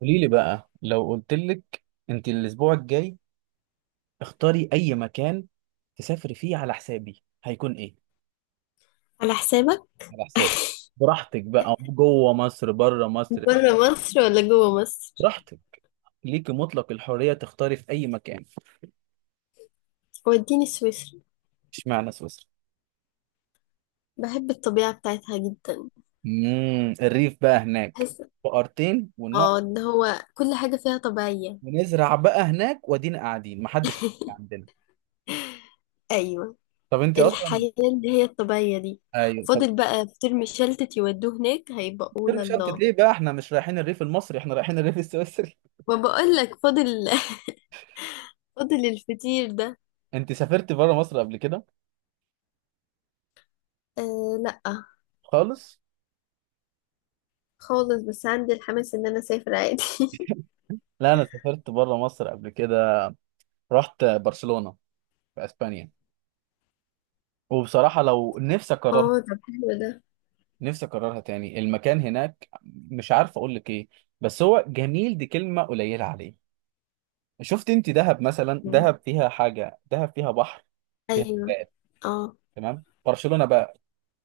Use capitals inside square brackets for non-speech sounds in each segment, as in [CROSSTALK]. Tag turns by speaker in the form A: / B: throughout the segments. A: قولي لي بقى، لو قلت لك انت الاسبوع الجاي اختاري اي مكان تسافري فيه على حسابي، هيكون ايه؟
B: على حسابك.
A: على حسابي. براحتك بقى، جوه مصر بره مصر.
B: بره مصر ولا جوه مصر؟
A: براحتك. ليكي مطلق الحرية تختاري في اي مكان.
B: وديني سويسرا.
A: اشمعنى سويسرا؟
B: بحب الطبيعة بتاعتها جدا.
A: الريف بقى هناك.
B: بحس
A: بقرتين ونقعد
B: اه ان هو كل حاجة فيها طبيعية.
A: ونزرع بقى هناك، وادينا قاعدين محدش
B: [LAUGHS]
A: عندنا.
B: ايوه.
A: طب انت اصلا.
B: الحياة اللي هي الطبيعية دي.
A: ايوه طب.
B: فاضل بقى في ترم شلتت يودوه هناك هيبقى قول
A: مش شنطة
B: الله.
A: ليه بقى، احنا مش رايحين الريف المصري، احنا رايحين الريف السويسري.
B: وبقول لك فاضل. [LAUGHS] فاضل الفطير ده.
A: انت سافرت بره مصر قبل كده؟
B: آه لا،
A: خالص؟
B: خالص. بس عندي الحماس ان انا اسافر عادي.
A: لا، انا سافرت بره مصر قبل كده. رحت برشلونة في اسبانيا. وبصراحة لو نفسي
B: [LAUGHS]
A: اكررها،
B: اه طب حلو ده.
A: نفسي اكررها تاني. المكان هناك مش عارف اقول لك ايه، بس هو جميل، دي كلمة قليلة عليه. شفت انت دهب مثلا؟
B: مم.
A: دهب فيها حاجة، دهب فيها بحر، فيها
B: ايوه.
A: جبال.
B: اه
A: تمام، برشلونة بقى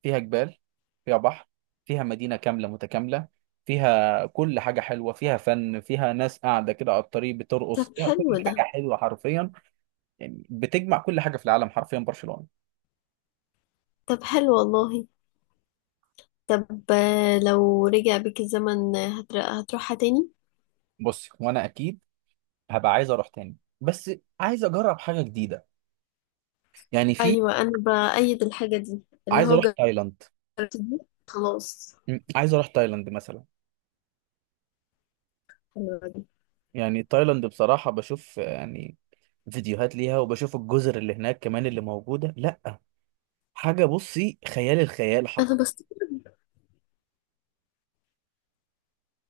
A: فيها جبال، فيها بحر، فيها مدينة كاملة متكاملة، فيها كل حاجة حلوة، فيها فن، فيها ناس قاعدة كده على الطريق بترقص،
B: طب
A: فيها كل
B: حلو ده.
A: حاجة حلوة حرفيا. يعني بتجمع كل حاجه في العالم حرفيا، برشلونه.
B: طب حلو والله. طب لو رجع بيك الزمن هتروحها تاني؟
A: بص، وانا اكيد هبقى عايز اروح تاني، بس عايز اجرب حاجه جديده. يعني في.
B: ايوه، انا بأيد الحاجه دي اللي
A: عايز
B: هو.
A: اروح تايلاند.
B: جربت دي، خلاص.
A: عايز اروح تايلاند مثلا.
B: حلوة دي.
A: يعني تايلاند بصراحه بشوف يعني فيديوهات ليها، وبشوف الجزر اللي هناك كمان اللي موجوده، لا حاجه، بصي خيال، الخيال
B: انا
A: حرفيا.
B: بست.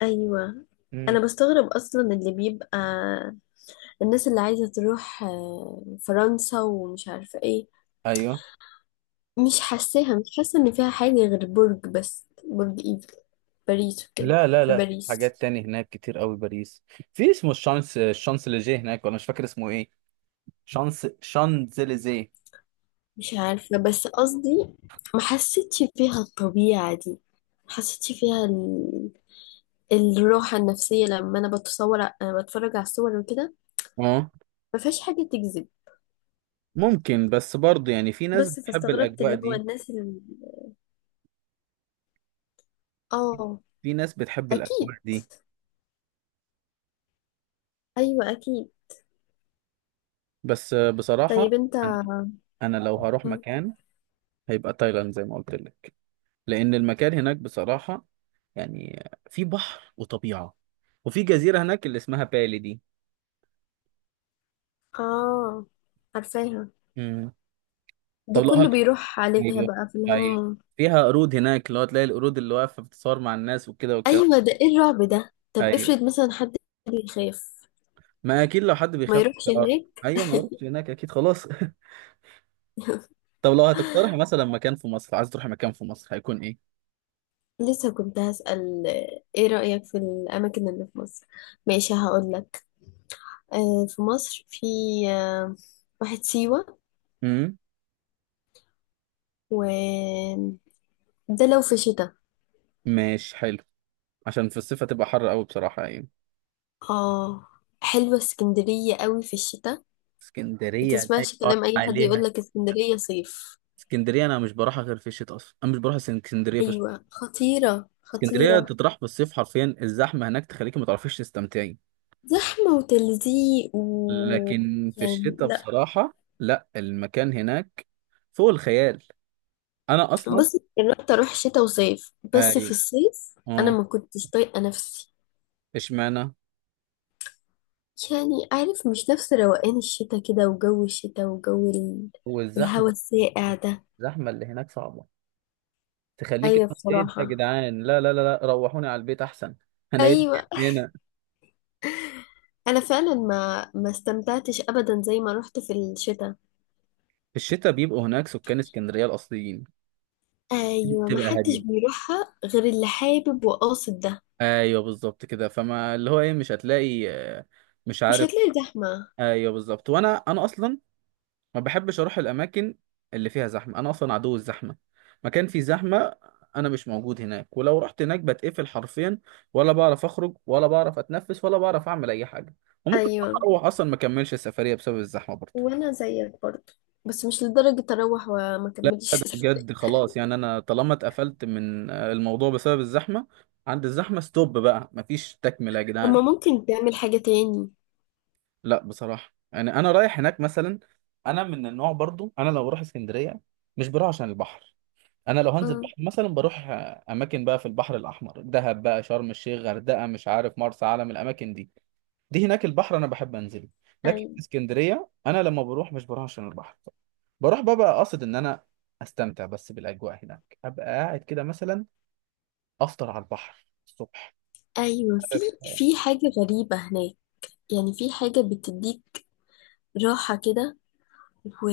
B: ايوه.
A: م،
B: انا بستغرب اصلا اللي بيبقى الناس اللي عايزه تروح فرنسا ومش عارفه ايه.
A: ايوه.
B: مش حاساها، مش حاسه ان فيها حاجه غير برج، بس برج ايفل، باريس وكده.
A: لا لا
B: في
A: لا، في
B: باريس.
A: حاجات تاني هناك كتير قوي، باريس. في اسمه الشانس، الشانسليزيه هناك، ولا مش فاكر اسمه ايه. شانس شانزليزيه.
B: مش عارفه، بس قصدي ما حسيتش فيها الطبيعه دي. ما حسيتش فيها الراحة النفسية، لما أنا بتصور، أنا بتفرج على الصور وكده.
A: اه،
B: مفيهاش حاجة تجذب.
A: ممكن بس برضه، يعني في ناس
B: بس
A: بتحب
B: فاستغربت
A: الأجواء
B: اللي هو
A: دي.
B: الناس اللي آه.
A: في ناس بتحب
B: أكيد.
A: الأجواء دي،
B: أيوة أكيد.
A: بس
B: طيب
A: بصراحة
B: أنت؟
A: أنا أنا لو هروح
B: مم.
A: مكان هيبقى تايلاند زي ما قلت لك، لأن المكان هناك بصراحة يعني في بحر وطبيعة، وفي جزيرة هناك اللي اسمها بالي دي.
B: آه. عارفاها.
A: مم. طب
B: دي
A: لو
B: كله بيروح عليها
A: أيوه.
B: بقى في
A: أيوه،
B: الهونيمون.
A: فيها قرود هناك اللي هو تلاقي القرود اللي واقفة بتتصور مع الناس وكده والكلام.
B: أيوة ده إيه الرعب ده؟ طب
A: أيوه،
B: افرض مثلا حد بيخاف.
A: ما أكيد لو حد
B: ما
A: بيخاف من
B: يروحش
A: الحوار.
B: هناك.
A: أيوه ما يروحش هناك أكيد، خلاص. [LAUGHS] طب لو هتقترحي مثلا مكان في مصر، عايز تروحي مكان في مصر هيكون إيه؟
B: لسه كنت هسأل إيه رأيك في الأماكن اللي في مصر. ماشي هقولك. آه، في مصر في، آه واحد سيوة،
A: امم
B: و ده لو في شتاء.
A: ماشي حلو، عشان في الصيف هتبقى حر قوي بصراحة يعني.
B: اه، حلوة اسكندرية قوي في الشتاء. ما
A: اسكندرية لا
B: تسمعش
A: يقال
B: كلام اي حد
A: عليها.
B: يقولك اسكندرية صيف.
A: اسكندرية انا مش بروحها غير في الشتاء، اصلا انا مش بروح اسكندرية في الشتاء.
B: ايوه، خطيرة
A: اسكندرية
B: خطيرة.
A: تطرح في الصيف حرفيا، الزحمة هناك تخليكي ما تعرفيش تستمتعي.
B: زحمة وتلزيق و
A: لكن في
B: يعني
A: الشتاء
B: لا.
A: بصراحة لا، المكان هناك فوق الخيال. انا اصلا.
B: بس جربت اروح شتاء وصيف، بس في
A: اي.
B: الصيف انا
A: اه.
B: ما كنتش طايقة نفسي.
A: اشمعنى.
B: يعني عارف، مش نفس روقان الشتاء كده، وجو الشتاء، وجو الهوا
A: والزحمة.
B: الساقع ده.
A: الزحمة اللي هناك صعبة تخليك.
B: ايوه
A: ايه ده يا
B: بصراحة.
A: جدعان؟ لا لا لا لا، روحوني على البيت احسن. هنعيش.
B: ايوه انا فعلا ما استمتعتش ابدا زي ما رحت في الشتاء.
A: في الشتاء بيبقوا هناك سكان اسكندرية الأصليين،
B: ايوه، ما
A: بتبقى
B: حدش
A: هادية.
B: بيروحها غير اللي حابب وقاصد ده.
A: أيوه بالظبط كده. فما اللي هو إيه، مش هتلاقي مش
B: مش
A: عارف.
B: هتلاقي زحمه.
A: أيوه بالظبط. وأنا أصلا ما بحبش أروح الأماكن اللي فيها زحمة، أنا أصلا عدو الزحمة. مكان فيه زحمة أنا مش موجود هناك. ولو رحت هناك بتقفل حرفيا، ولا بعرف أخرج ولا بعرف أتنفس ولا بعرف أعمل أي حاجة. وممكن
B: ايوه،
A: أروح أصلا ما أكملش السفرية بسبب الزحمة برضه.
B: وانا زيك برضه، بس مش لدرجه اروح وما
A: لا ده
B: كملش. [LAUGHS]
A: بجد خلاص، يعني انا طالما اتقفلت من الموضوع بسبب الزحمه، عند الزحمه ستوب بقى، مفيش تكمله يا
B: طب
A: جدعان.
B: ما ممكن تعمل حاجه تاني.
A: لا بصراحه يعني انا رايح هناك مثلا، انا من النوع برضو، انا لو بروح اسكندريه مش بروح عشان البحر. انا لو هنزل
B: امم
A: بحر مثلا بروح اماكن بقى في البحر الاحمر، دهب بقى، شرم الشيخ، غردقه، مش عارف مرسى علم، الاماكن دي دي هناك البحر انا بحب انزله. لكن في
B: ايوه.
A: اسكندريه انا لما بروح مش بروح عشان البحر، بروح بقى قاصد ان انا استمتع بس بالاجواء هناك، ابقى قاعد كده مثلا افطر على البحر الصبح.
B: ايوه في
A: عارف.
B: في حاجه غريبه هناك. يعني في حاجه بتديك راحه كده و...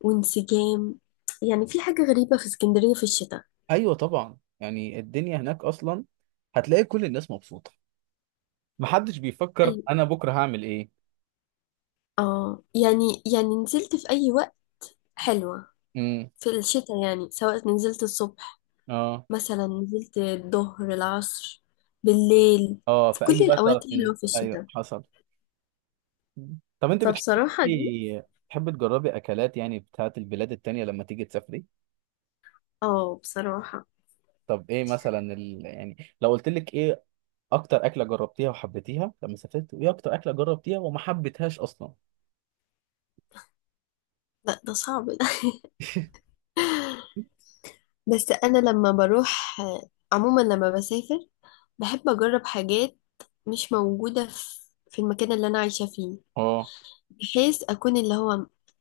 B: وانسجام. يعني في حاجه غريبه في اسكندريه في الشتاء.
A: ايوه طبعا، يعني الدنيا هناك اصلا هتلاقي كل الناس مبسوطه، محدش بيفكر
B: ايوه.
A: انا بكره هعمل ايه.
B: اه، يعني نزلت في اي وقت حلوة
A: امم
B: في الشتاء. يعني سواء نزلت الصبح،
A: اه.
B: مثلا نزلت الظهر، العصر، بالليل،
A: اه،
B: في
A: في
B: كل
A: اي وقت تعرف
B: الأوقات
A: تنزل.
B: حلوة في
A: ايوه
B: الشتاء.
A: حصل. طب انت
B: فبصراحة دي.
A: بتحب تجربي اكلات يعني بتاعت البلاد التانية لما تيجي تسافري؟
B: اه بصراحة.
A: طب ايه مثلا يعني لو قلت لك ايه اكتر اكله جربتيها وحبيتيها لما سافرت، وايه اكتر اكله جربتيها وما حبيتهاش اصلا؟
B: لا ده صعب ده. [LAUGHS] بس أنا لما بروح، عموما لما بسافر، بحب أجرب حاجات مش موجودة في المكان اللي أنا عايشة فيه.
A: اه،
B: بحيث أكون اللي هو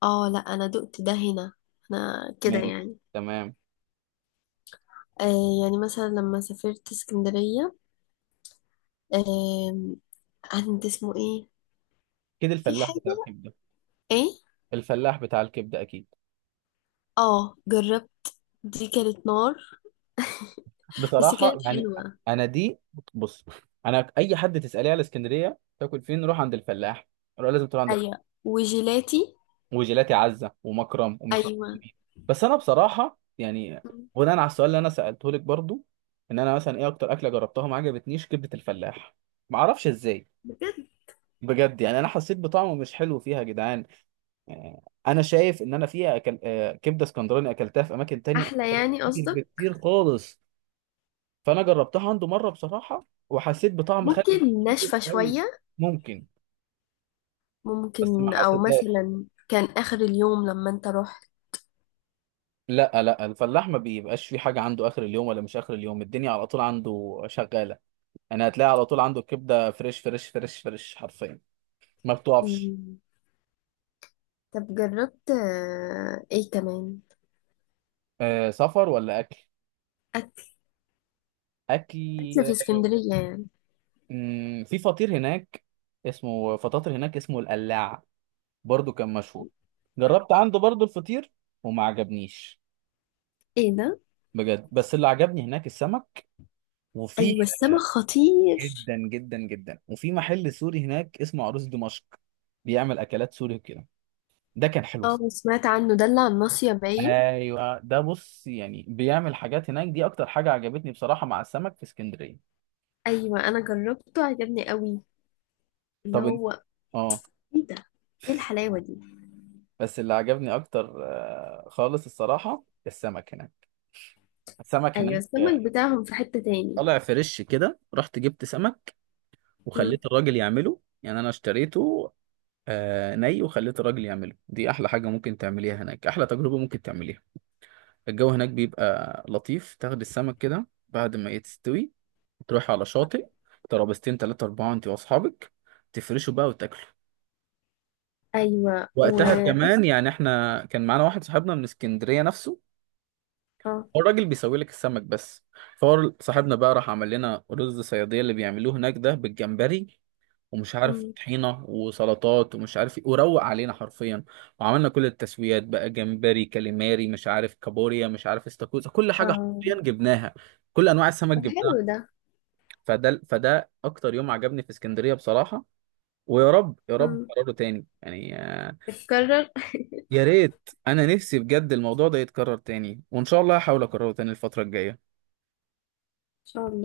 B: اه، لا أنا دقت ده هنا أنا كده
A: ماشي
B: يعني.
A: تمام.
B: آه يعني مثلا لما سافرت اسكندرية، آه عند اسمه ايه،
A: كده
B: في
A: الفلاح
B: حاجة
A: بتاع الحب.
B: ايه.
A: الفلاح بتاع الكبده اكيد.
B: اه جربت، دي كانت نار، بس
A: بصراحه
B: كانت
A: يعني
B: حلوة.
A: انا دي. بص، انا اي حد تساليه على اسكندريه تاكل فين، روح عند الفلاح. روح، لازم تروح عند
B: ايوه
A: الفلاح.
B: وجيلاتي.
A: وجيلاتي عزه ومكرم ومش عارف
B: ايوه
A: مين. بس انا بصراحه يعني بناء على السؤال اللي انا سالته لك برضو، ان انا مثلا ايه اكتر اكله جربتها ما عجبتنيش، كبده الفلاح. ما اعرفش ازاي.
B: بجد،
A: بجد، يعني انا حسيت بطعمه مش حلو فيها يا جدعان. آه، انا شايف ان انا فيها أكل... آه، كبده اسكندراني اكلتها في اماكن تانية
B: احلى يعني
A: كتير
B: قصدك.
A: بكتير خالص. فانا جربتها عنده مره بصراحه، وحسيت بطعم خل
B: ممكن
A: كتير
B: ناشفة
A: قوي.
B: شوية.
A: ممكن، بس ما
B: ممكن، او
A: حسيتهاش.
B: مثلا كان اخر اليوم لما انت رحت.
A: لا لا، الفلاح ما بيبقاش في حاجه عنده اخر اليوم، ولا مش اخر اليوم، الدنيا على طول عنده شغاله. انا هتلاقي على طول عنده الكبده فريش فريش فريش فريش حرفيا، ما بتقفش.
B: مم. طب جربت ايه كمان.
A: أه سفر ولا اكل؟
B: اكل.
A: اكل.
B: اكل في اسكندرية يعني.
A: في فطير هناك اسمه فطاطر، هناك اسمه القلاع، برضو كان مشهور. جربت عنده برضو الفطير وما عجبنيش
B: ايه ده؟
A: بجد. بس اللي عجبني هناك السمك. وفي،
B: ايوه السمك خطير.
A: جدا جدا جدا، وفي محل سوري هناك اسمه عروس دمشق، بيعمل اكلات سوري وكده، ده كان حلو.
B: اه، سمعت عنه ده اللي على الناصية باين.
A: ايوه ده، بص يعني بيعمل حاجات هناك، دي اكتر حاجه عجبتني بصراحه مع السمك في اسكندريه.
B: ايوه انا جربته عجبني قوي اللي
A: طب انت.
B: هو.
A: اه.
B: ايه ده؟ ايه الحلاوة دي؟
A: بس اللي عجبني اكتر خالص الصراحه، السمك هناك. السمك
B: ايوه
A: هناك
B: السمك بتاعهم في حتة تاني.
A: طالع فريش كده، رحت جبت سمك
B: مم.
A: وخليت الراجل يعمله، يعني انا اشتريته ني، وخليت الراجل يعمله. دي احلى حاجه ممكن تعمليها هناك، احلى تجربه ممكن تعمليها. الجو هناك بيبقى لطيف، تاخد السمك كده بعد ما يتستوي، تروح على شاطئ، ترابيزتين تلاتة أربعة أنت وأصحابك، تفرشوا بقى وتاكلوا.
B: ايوه و
A: وقتها كمان، يعني احنا كان معانا واحد صاحبنا من اسكندرية نفسه،
B: اه
A: هو الراجل بيسوي لك السمك بس، فهو صاحبنا بقى راح عمل لنا رز صيادية اللي بيعملوه هناك ده بالجمبري، ومش عارف
B: مم.
A: طحينه وسلطات ومش عارف ايه، وروق علينا حرفيا. وعملنا كل التسويات بقى، جمبري كاليماري مش عارف كابوريا مش عارف استاكوزا، كل حاجه
B: اه
A: حرفيا جبناها، كل انواع السمك
B: طب
A: جبناها.
B: حلو ده.
A: فده اكتر يوم عجبني في اسكندريه بصراحه. ويا رب يا رب
B: مم.
A: قراره تاني، يعني
B: اتكرر ان
A: يا ريت انا نفسي بجد الموضوع ده يتكرر تاني، وان شاء الله هحاول اكرره تاني الفتره الجايه.
B: شاء الله.